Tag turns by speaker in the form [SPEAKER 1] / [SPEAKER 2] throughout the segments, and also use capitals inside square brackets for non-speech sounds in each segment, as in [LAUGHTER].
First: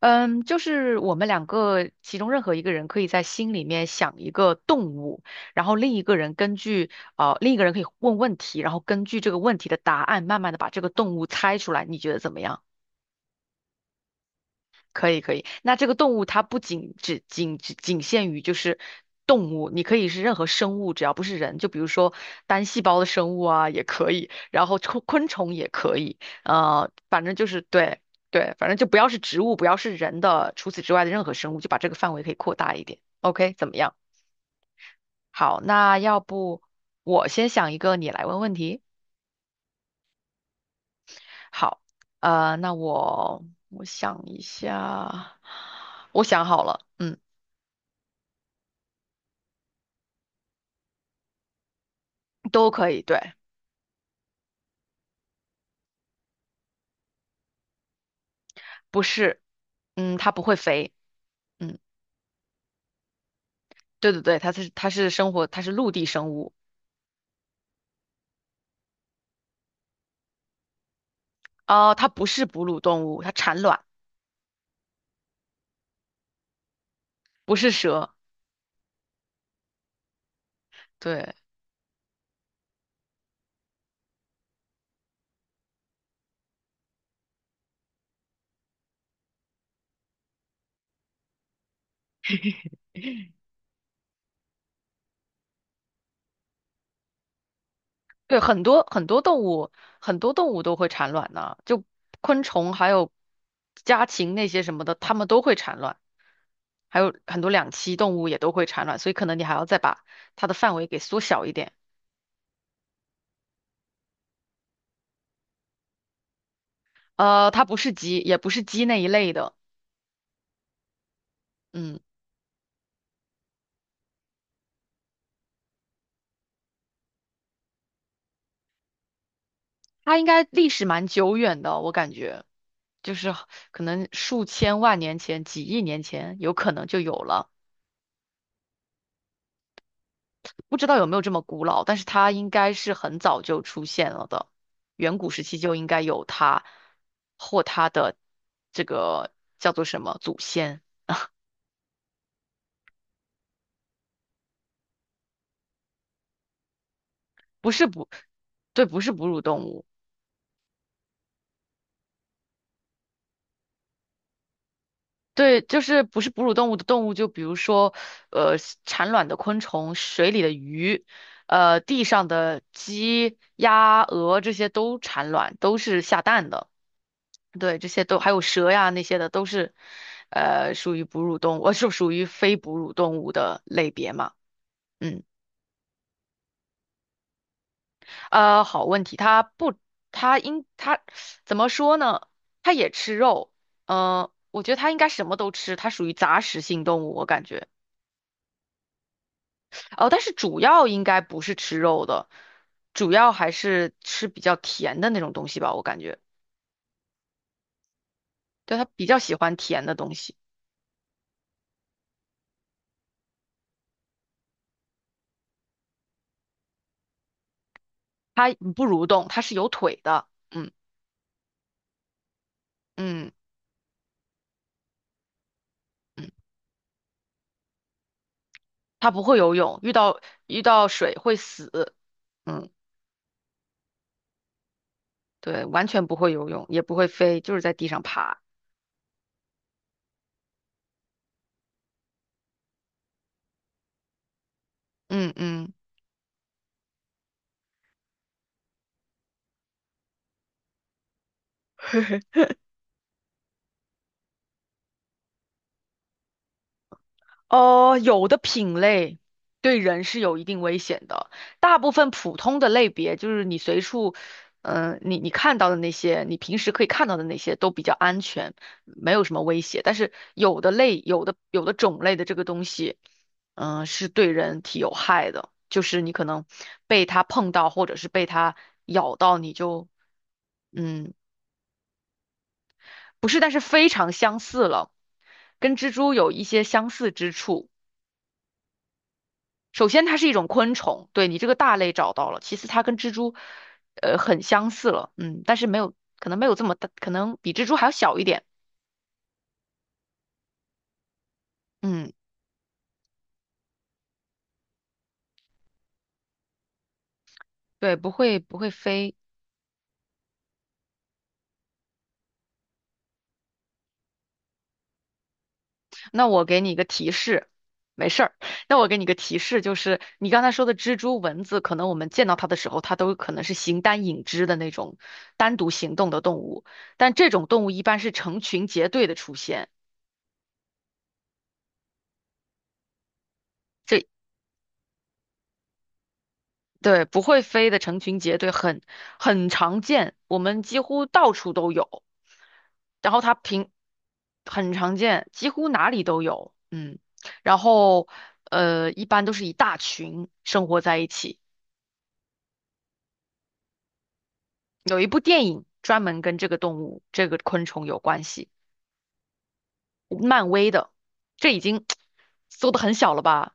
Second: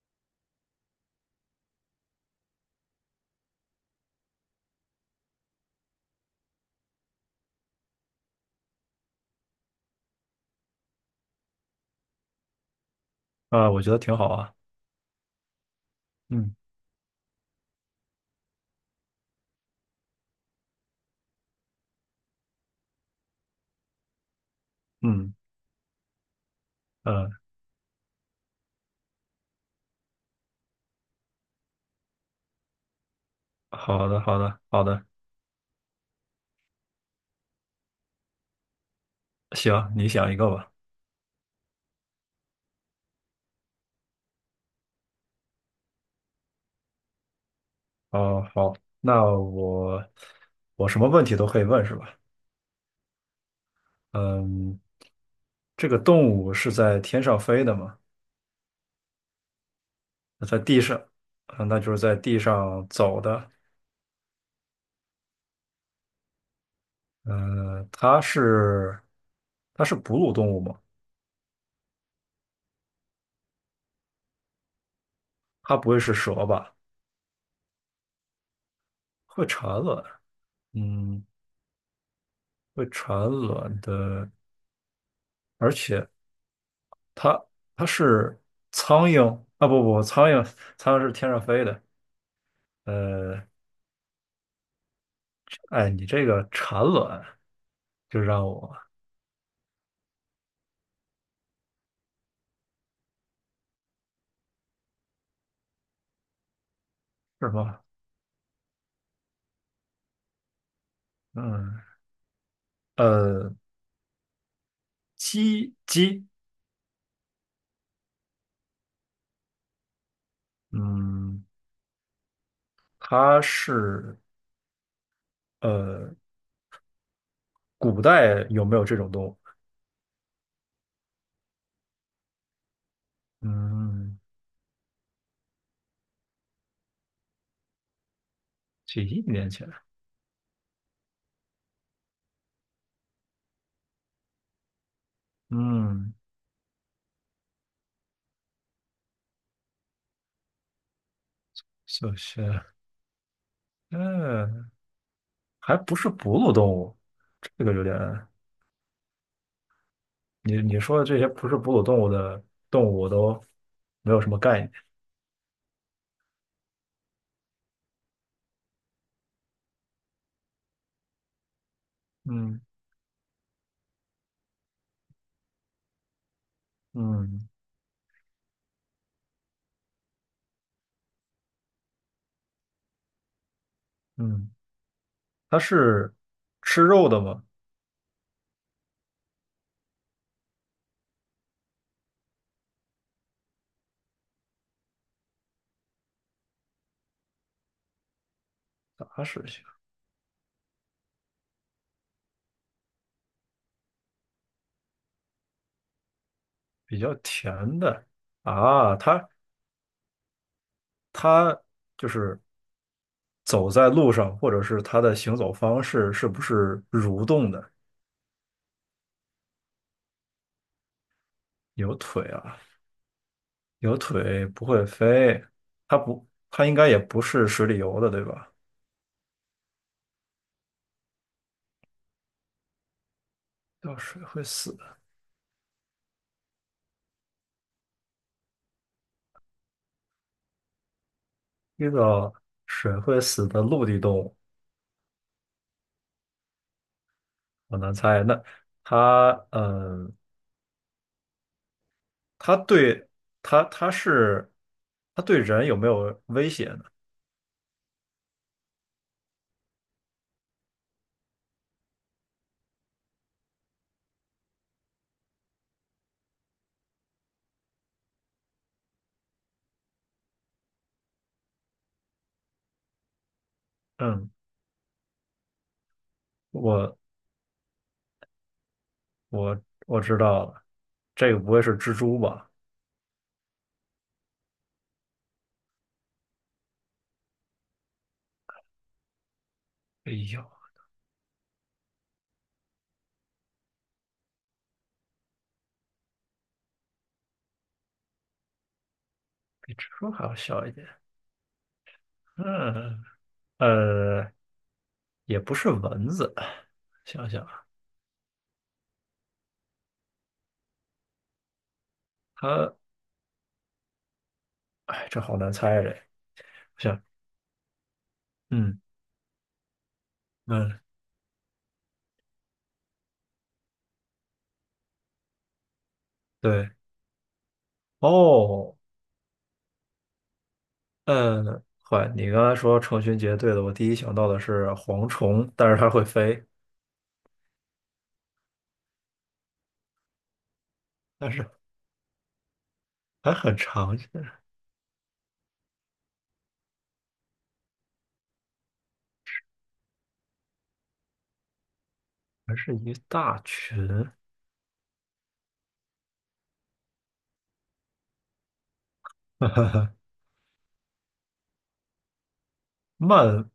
[SPEAKER 1] 嗯，就是我们两个其中任何一个人可以在心里面想一个动物，然后另一个人可以问问题，然后根据这个问题的答案，慢慢的把这个动物猜出来。你觉得怎么样？
[SPEAKER 2] 啊，我觉得挺好啊。
[SPEAKER 1] 可以可以，那这个动物它
[SPEAKER 2] 嗯
[SPEAKER 1] 不仅限于就是动物，你可以是任何生物，只要不是人，就比如说单细胞的生物啊也可以，然后昆昆
[SPEAKER 2] 嗯
[SPEAKER 1] 虫也可以，反
[SPEAKER 2] 嗯，
[SPEAKER 1] 正就是对。对，反正就不要是植物，不要是人的，除此之外的任何生物，就把这个范围可以扩大一点。OK，怎么样？
[SPEAKER 2] 好的好的好的，
[SPEAKER 1] 好，那要不我先想一个，你来问问题。
[SPEAKER 2] 行，你想一个吧。
[SPEAKER 1] 好，那我想一下，我想好了。嗯，
[SPEAKER 2] 哦，好，那我什么问题都可以问是吧？
[SPEAKER 1] 都可以，对。
[SPEAKER 2] 嗯，这个动物是在天上飞的吗？
[SPEAKER 1] 不是，嗯，它不
[SPEAKER 2] 那
[SPEAKER 1] 会
[SPEAKER 2] 在地
[SPEAKER 1] 飞。
[SPEAKER 2] 上，啊，
[SPEAKER 1] 嗯，
[SPEAKER 2] 那就是在地上走的。
[SPEAKER 1] 对对对，它是陆地生物。
[SPEAKER 2] 嗯，它是哺乳动物吗？
[SPEAKER 1] 哦，它不是哺乳动物，它产卵。
[SPEAKER 2] 它不会是蛇吧？
[SPEAKER 1] 不是蛇。
[SPEAKER 2] 会产卵，嗯，
[SPEAKER 1] 对。
[SPEAKER 2] 会产卵的，而且。它它是苍蝇啊，不不，苍蝇是天上飞的。呃，哎，你这个产卵就
[SPEAKER 1] 对，
[SPEAKER 2] 让
[SPEAKER 1] 很
[SPEAKER 2] 我
[SPEAKER 1] 多很多动物，很多动物都会产卵呢，就昆虫还有家禽那些什么的，它们都会产卵，还有很
[SPEAKER 2] 是
[SPEAKER 1] 多
[SPEAKER 2] 什
[SPEAKER 1] 两
[SPEAKER 2] 么
[SPEAKER 1] 栖动物也都会产卵，所以可能你还要再把它的范围给缩小一点。
[SPEAKER 2] 嗯，呃，鸡，
[SPEAKER 1] 它不是鸡，也不是鸡那一类的。
[SPEAKER 2] 嗯，
[SPEAKER 1] 嗯。
[SPEAKER 2] 它是呃，古代有没有这种动物？
[SPEAKER 1] 它应该历史蛮久远的，我感觉就是可能
[SPEAKER 2] 嗯，
[SPEAKER 1] 数千万年前、几亿年前有可能就有了。
[SPEAKER 2] 几亿年前，
[SPEAKER 1] 不知道有没有这么古老，但是它应该是很早就出现了的，远古时期就应该
[SPEAKER 2] 嗯，
[SPEAKER 1] 有它或它的这个叫做什么祖先。
[SPEAKER 2] 小学，嗯，还不是哺乳动物，这
[SPEAKER 1] 不
[SPEAKER 2] 个有
[SPEAKER 1] 是
[SPEAKER 2] 点，
[SPEAKER 1] 哺，对，不是哺乳动物。
[SPEAKER 2] 你说的这些不是哺乳动物的动物，我都没有什么概念。
[SPEAKER 1] 对，就是不是哺乳动物的动物，就比如说，呃，产卵的昆虫、水里的鱼，地上
[SPEAKER 2] 嗯
[SPEAKER 1] 的鸡、鸭、鹅这些都产卵，都是下蛋的。
[SPEAKER 2] 嗯
[SPEAKER 1] 对，这些都还有蛇呀那些的，都是，属于哺乳动物，[LAUGHS] 是属于非哺乳动物的类别嘛？
[SPEAKER 2] 嗯，
[SPEAKER 1] 嗯。
[SPEAKER 2] 它是吃肉的吗？
[SPEAKER 1] 好问题，它不，它应它怎么说呢？它也吃肉。我觉得它应该什么都吃，它属于杂食性动物，我感觉。
[SPEAKER 2] 杂食性，
[SPEAKER 1] 哦，但是主要应该不是吃肉的，主要还是吃比较甜的那种东西吧，我感觉。
[SPEAKER 2] 比较甜的
[SPEAKER 1] 对，它
[SPEAKER 2] 啊。
[SPEAKER 1] 比较
[SPEAKER 2] 它
[SPEAKER 1] 喜欢甜的东西。
[SPEAKER 2] 它就是走在路上，或者是它的行走方式是不是蠕动的？
[SPEAKER 1] 它不蠕动，它是有腿的。嗯
[SPEAKER 2] 有腿啊，
[SPEAKER 1] 嗯。
[SPEAKER 2] 有腿不会飞。它不，
[SPEAKER 1] 嗯，
[SPEAKER 2] 它应该也不是水里游的，对吧？
[SPEAKER 1] 它不会游泳，遇到水会死。嗯，
[SPEAKER 2] 掉水会死的，
[SPEAKER 1] 对，完全不会游泳，也不会飞，就是在地上爬。
[SPEAKER 2] 遇到水会死的陆地动物，
[SPEAKER 1] 嗯嗯。
[SPEAKER 2] 我难猜。那它，嗯。它对它它是它对人有没有威胁呢？
[SPEAKER 1] 哦，有的品类对人是有一定危险的，大部分普通的类别，就是你随处，你看到的那些，你平时可以看到的那些都比较安全，没有什么威胁。但是有的类，有的种类的这个东西，是对
[SPEAKER 2] 嗯，
[SPEAKER 1] 人体有害的，就是你可能
[SPEAKER 2] 我
[SPEAKER 1] 被它碰到，或者是被它咬到，
[SPEAKER 2] 我我知道了，
[SPEAKER 1] 嗯，
[SPEAKER 2] 这个不会是蜘蛛吧？
[SPEAKER 1] 不是，但是非常相似了，跟蜘蛛有一些相似之处。首先
[SPEAKER 2] 哎
[SPEAKER 1] 它是一
[SPEAKER 2] 呦，
[SPEAKER 1] 种昆虫，对你这个大类找到了。其次它跟蜘蛛，很相似了。嗯，但是没有，可能没有这么大，可能比蜘蛛还要小一点。
[SPEAKER 2] 比蜘蛛还要小一点。
[SPEAKER 1] 嗯，
[SPEAKER 2] 嗯，呃，也不是蚊子。想想啊
[SPEAKER 1] 对，不会飞。
[SPEAKER 2] 它，哎，这好难猜啊这。
[SPEAKER 1] 那我给你一个
[SPEAKER 2] 想，
[SPEAKER 1] 提示。没事儿。那
[SPEAKER 2] 嗯
[SPEAKER 1] 我给你个提示，就是你刚才说的
[SPEAKER 2] 嗯，
[SPEAKER 1] 蜘蛛、蚊子，可能我们见到它的时候，它都可能是形单影只的那种单独行动的动物，
[SPEAKER 2] 对，
[SPEAKER 1] 但这种动物一般是成群
[SPEAKER 2] 哦，
[SPEAKER 1] 结队的出现。
[SPEAKER 2] 嗯，坏，你刚才说成群结队的，我第一
[SPEAKER 1] 这
[SPEAKER 2] 想到的是蝗虫，但是它会飞，
[SPEAKER 1] 对，不会飞的成群结队很常见，我们几乎
[SPEAKER 2] 但
[SPEAKER 1] 到
[SPEAKER 2] 是
[SPEAKER 1] 处都有。然后
[SPEAKER 2] 还
[SPEAKER 1] 它
[SPEAKER 2] 很
[SPEAKER 1] 平
[SPEAKER 2] 常见。
[SPEAKER 1] 很常见，几乎哪里都有。嗯。然后一般都是一大群生活在一起。
[SPEAKER 2] 还是一大群。
[SPEAKER 1] 有一部电影专门跟这个动物、这个昆虫有关系，
[SPEAKER 2] [LAUGHS]
[SPEAKER 1] 漫威的。这已经缩的很小了
[SPEAKER 2] 漫
[SPEAKER 1] 吧？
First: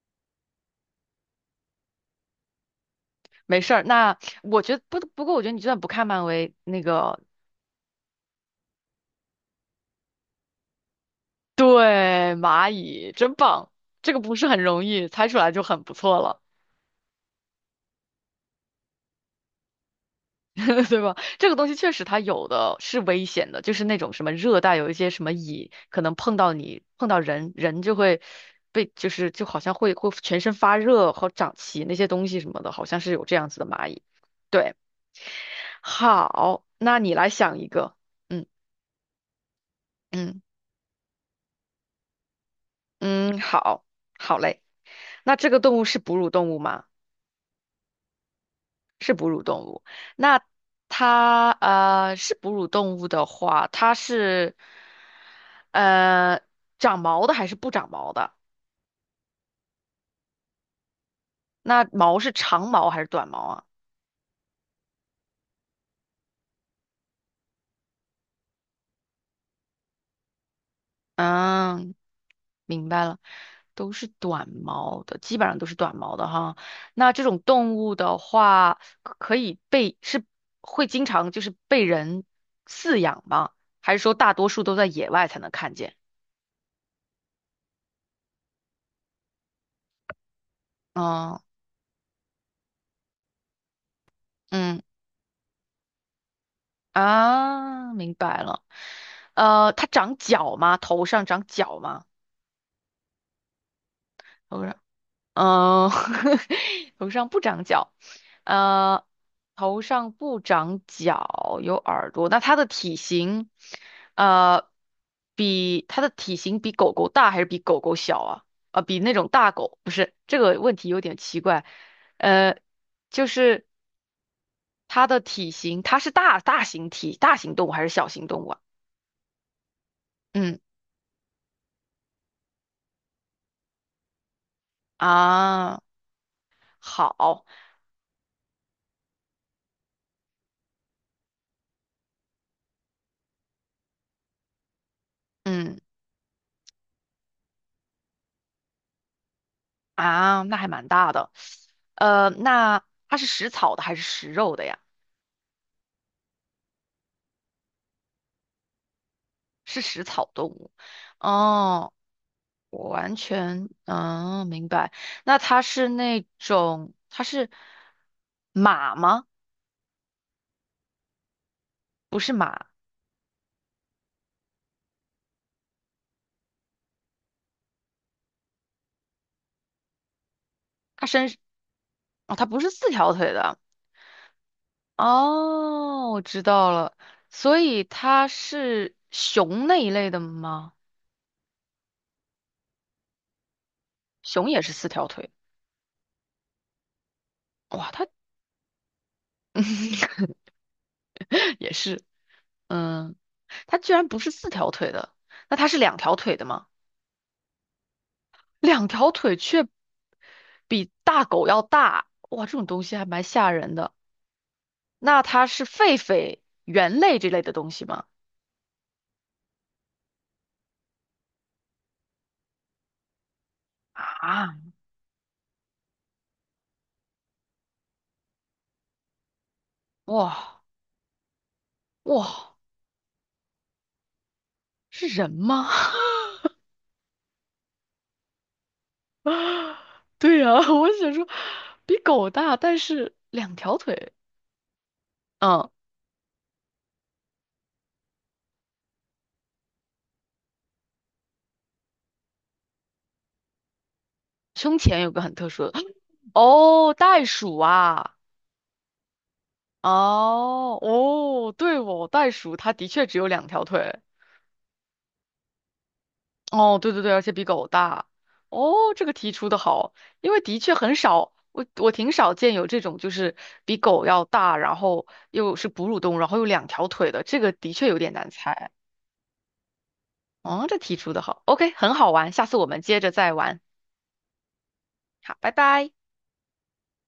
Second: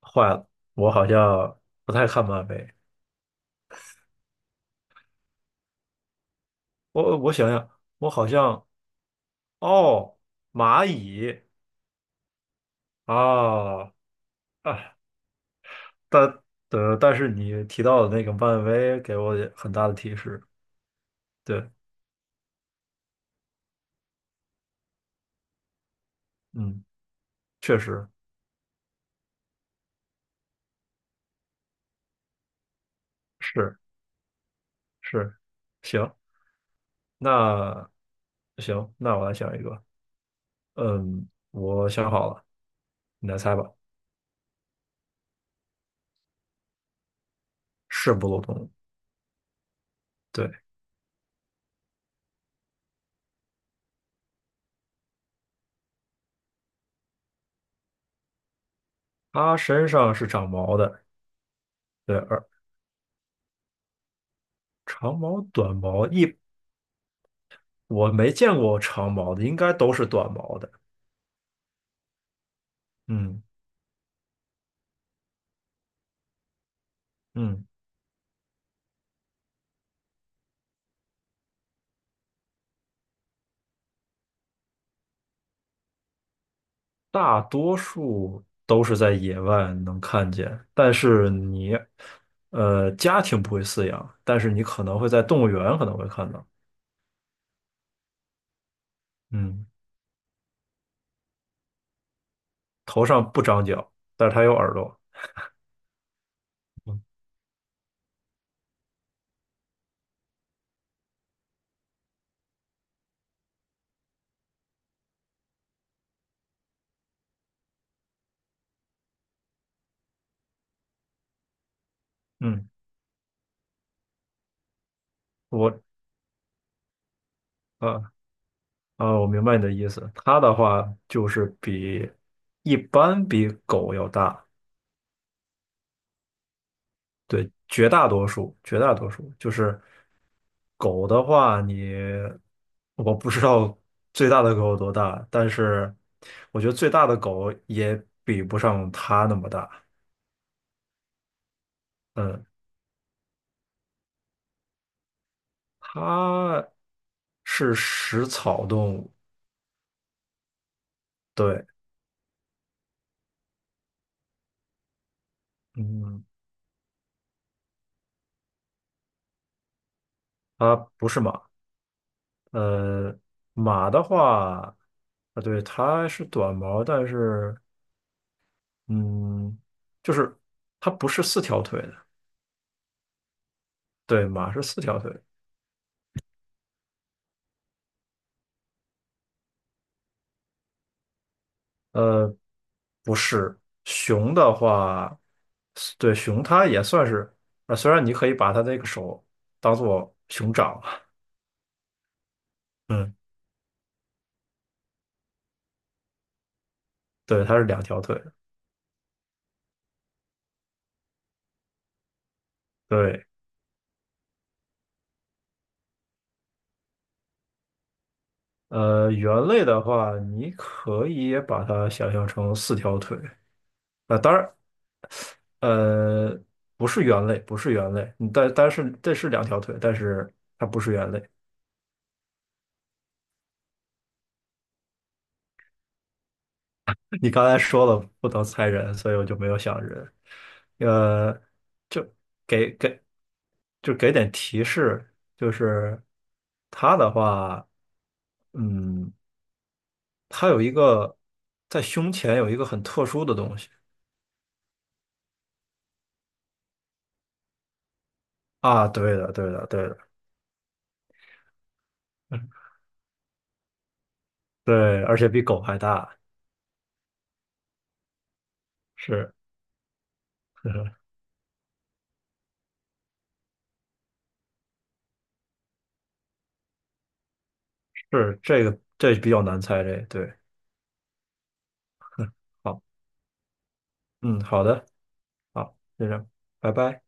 [SPEAKER 2] 画我好像不太看漫威，
[SPEAKER 1] 没事儿，那我觉得不过，我觉得你就算不看漫威，那
[SPEAKER 2] 我
[SPEAKER 1] 个
[SPEAKER 2] 我想想，我好像哦，蚂蚁
[SPEAKER 1] 对，蚂蚁真棒。
[SPEAKER 2] 啊
[SPEAKER 1] 这个不是很容
[SPEAKER 2] 啊，
[SPEAKER 1] 易猜出来就很不错
[SPEAKER 2] 但
[SPEAKER 1] 了。
[SPEAKER 2] 但是你提到的那个漫威给我也很大的提示，
[SPEAKER 1] [LAUGHS] 对吧？这个东
[SPEAKER 2] 对，
[SPEAKER 1] 西确实它有的是危险的，就是那种什么热带有一些什么蚁，可能碰到你
[SPEAKER 2] 嗯，
[SPEAKER 1] 碰到人，
[SPEAKER 2] 确
[SPEAKER 1] 人就
[SPEAKER 2] 实
[SPEAKER 1] 会就是就好像会全身发热和长鳍那些东西什么的，好像是有这样子的
[SPEAKER 2] 是
[SPEAKER 1] 蚂蚁。对。
[SPEAKER 2] 是，行，
[SPEAKER 1] 好，那你来想一
[SPEAKER 2] 那
[SPEAKER 1] 个。嗯
[SPEAKER 2] 行，那我来想一个，
[SPEAKER 1] 嗯。
[SPEAKER 2] 嗯，我想好了，你来
[SPEAKER 1] 嗯，
[SPEAKER 2] 猜吧，
[SPEAKER 1] 好，好嘞。那这个动物是哺乳动物吗？
[SPEAKER 2] 是哺乳动物
[SPEAKER 1] 是哺乳动物。那
[SPEAKER 2] 对，
[SPEAKER 1] 它是哺乳动物的话，它是呃长毛的还是不长毛的？
[SPEAKER 2] 他身上是长毛的。
[SPEAKER 1] 那
[SPEAKER 2] 对，
[SPEAKER 1] 毛是
[SPEAKER 2] 而
[SPEAKER 1] 长毛还是短毛啊？
[SPEAKER 2] 长毛、短毛一我没见过长毛的，应该都是短毛的。
[SPEAKER 1] 嗯，明白了，
[SPEAKER 2] 嗯
[SPEAKER 1] 都是短毛的，基本上都是短毛的哈。那这种
[SPEAKER 2] 嗯，
[SPEAKER 1] 动物的话，可以是会经常就是被人饲养吗？还是说大多数都在野外才能看见？
[SPEAKER 2] 大多数都是在野外能看见，但是
[SPEAKER 1] 哦。
[SPEAKER 2] 你家庭不会饲养，但是你
[SPEAKER 1] 嗯。
[SPEAKER 2] 可能会在动物园可能会看到。
[SPEAKER 1] 啊，明白了。
[SPEAKER 2] 嗯，
[SPEAKER 1] 它长角吗？头上长角吗？
[SPEAKER 2] 头上不长角，但是它有
[SPEAKER 1] 头
[SPEAKER 2] 耳
[SPEAKER 1] 上，
[SPEAKER 2] 朵。
[SPEAKER 1] 嗯、[LAUGHS] 头上不长角。呃，头上不长角，有耳朵。那它的体型，呃，比它的体型比狗狗大还是比狗狗小啊？比那种大狗，不是，这个问题有点奇怪。呃，
[SPEAKER 2] 嗯，
[SPEAKER 1] 就是它的体型，
[SPEAKER 2] 我
[SPEAKER 1] 它是大型动物还是小
[SPEAKER 2] 啊
[SPEAKER 1] 型动物啊？
[SPEAKER 2] 啊，我明白你的意思。它的
[SPEAKER 1] 嗯。
[SPEAKER 2] 话就是比一般比狗要大。
[SPEAKER 1] 啊，好。
[SPEAKER 2] 对，绝大多数就是狗的话你，我不知道最大的狗有多大，但
[SPEAKER 1] 嗯
[SPEAKER 2] 是我觉得最大的狗也比不上它那么大。
[SPEAKER 1] 啊，那还蛮大的。
[SPEAKER 2] 嗯，
[SPEAKER 1] 那它是食草的还是食肉的呀？
[SPEAKER 2] 它是食草动物，
[SPEAKER 1] 是食草动物。
[SPEAKER 2] 对，
[SPEAKER 1] 哦，我完全明白。那它是
[SPEAKER 2] 嗯，
[SPEAKER 1] 它是马吗？
[SPEAKER 2] 它不是马。
[SPEAKER 1] 不是马。
[SPEAKER 2] 呃，马的话，啊，对，它是短毛，但是嗯，就是它
[SPEAKER 1] 它
[SPEAKER 2] 不是
[SPEAKER 1] 身
[SPEAKER 2] 四条腿的，
[SPEAKER 1] 哦，它不是四条腿的。
[SPEAKER 2] 对，马是四条腿的。
[SPEAKER 1] 哦，我知道了。所以它是熊那一类的吗？
[SPEAKER 2] 呃，不是，熊
[SPEAKER 1] 熊
[SPEAKER 2] 的
[SPEAKER 1] 也是四条
[SPEAKER 2] 话，
[SPEAKER 1] 腿。
[SPEAKER 2] 对，熊它也算是，啊，
[SPEAKER 1] 哇，
[SPEAKER 2] 虽然
[SPEAKER 1] 它
[SPEAKER 2] 你可以把它那个手当做
[SPEAKER 1] [LAUGHS]
[SPEAKER 2] 熊掌，[LAUGHS]
[SPEAKER 1] 也是。
[SPEAKER 2] 嗯，
[SPEAKER 1] 嗯，它居然不是四条腿的，那它是两条腿的吗？
[SPEAKER 2] 对，它是两条腿，
[SPEAKER 1] 两条腿却比大狗要大，哇，这种东西还蛮
[SPEAKER 2] 对，
[SPEAKER 1] 吓人的。那它是狒狒、猿类这类的东西吗？
[SPEAKER 2] 猿类的话，你可以也把它想象成四条腿，啊，当然，
[SPEAKER 1] 啊。
[SPEAKER 2] 呃，不是猿类，不是猿类，嗯但是这是两条腿，但是
[SPEAKER 1] 哇。
[SPEAKER 2] 它不是猿类，
[SPEAKER 1] 哇，是人吗？[LAUGHS]
[SPEAKER 2] 你刚才说了不能猜人，所以我就没有
[SPEAKER 1] 啊。
[SPEAKER 2] 想人。
[SPEAKER 1] 对呀，[LAUGHS] 我想说，
[SPEAKER 2] 呃，
[SPEAKER 1] 比
[SPEAKER 2] 就
[SPEAKER 1] 狗大，
[SPEAKER 2] 给
[SPEAKER 1] 但
[SPEAKER 2] 给
[SPEAKER 1] 是两条
[SPEAKER 2] 就
[SPEAKER 1] 腿。
[SPEAKER 2] 给点提示，就
[SPEAKER 1] 嗯，
[SPEAKER 2] 是他的话，嗯，他有一个在胸前有一个很特殊的东西
[SPEAKER 1] 胸前有个很特殊的，[SUCKS TEETH] 哦，袋鼠啊。
[SPEAKER 2] 啊，对的，对的，对的，
[SPEAKER 1] 哦哦，对哦，袋
[SPEAKER 2] 嗯
[SPEAKER 1] 鼠它的确只有两条腿。
[SPEAKER 2] 对，而且比狗还大，
[SPEAKER 1] 哦，对对对，而且比狗大。哦，这个题
[SPEAKER 2] 是
[SPEAKER 1] 出的好，因为的确很
[SPEAKER 2] 是
[SPEAKER 1] 少，我挺少见有这种就是比狗要大，然后又是哺乳动物，然后又两条腿的，这个的确有点难
[SPEAKER 2] 是这
[SPEAKER 1] 猜。
[SPEAKER 2] 个这比较难猜这个，对，
[SPEAKER 1] 哦，这题出的好。OK，很好玩，下次我们
[SPEAKER 2] 好，
[SPEAKER 1] 接着再玩。
[SPEAKER 2] 嗯，好的，
[SPEAKER 1] 好，拜
[SPEAKER 2] 好，
[SPEAKER 1] 拜。
[SPEAKER 2] 就这样，拜拜。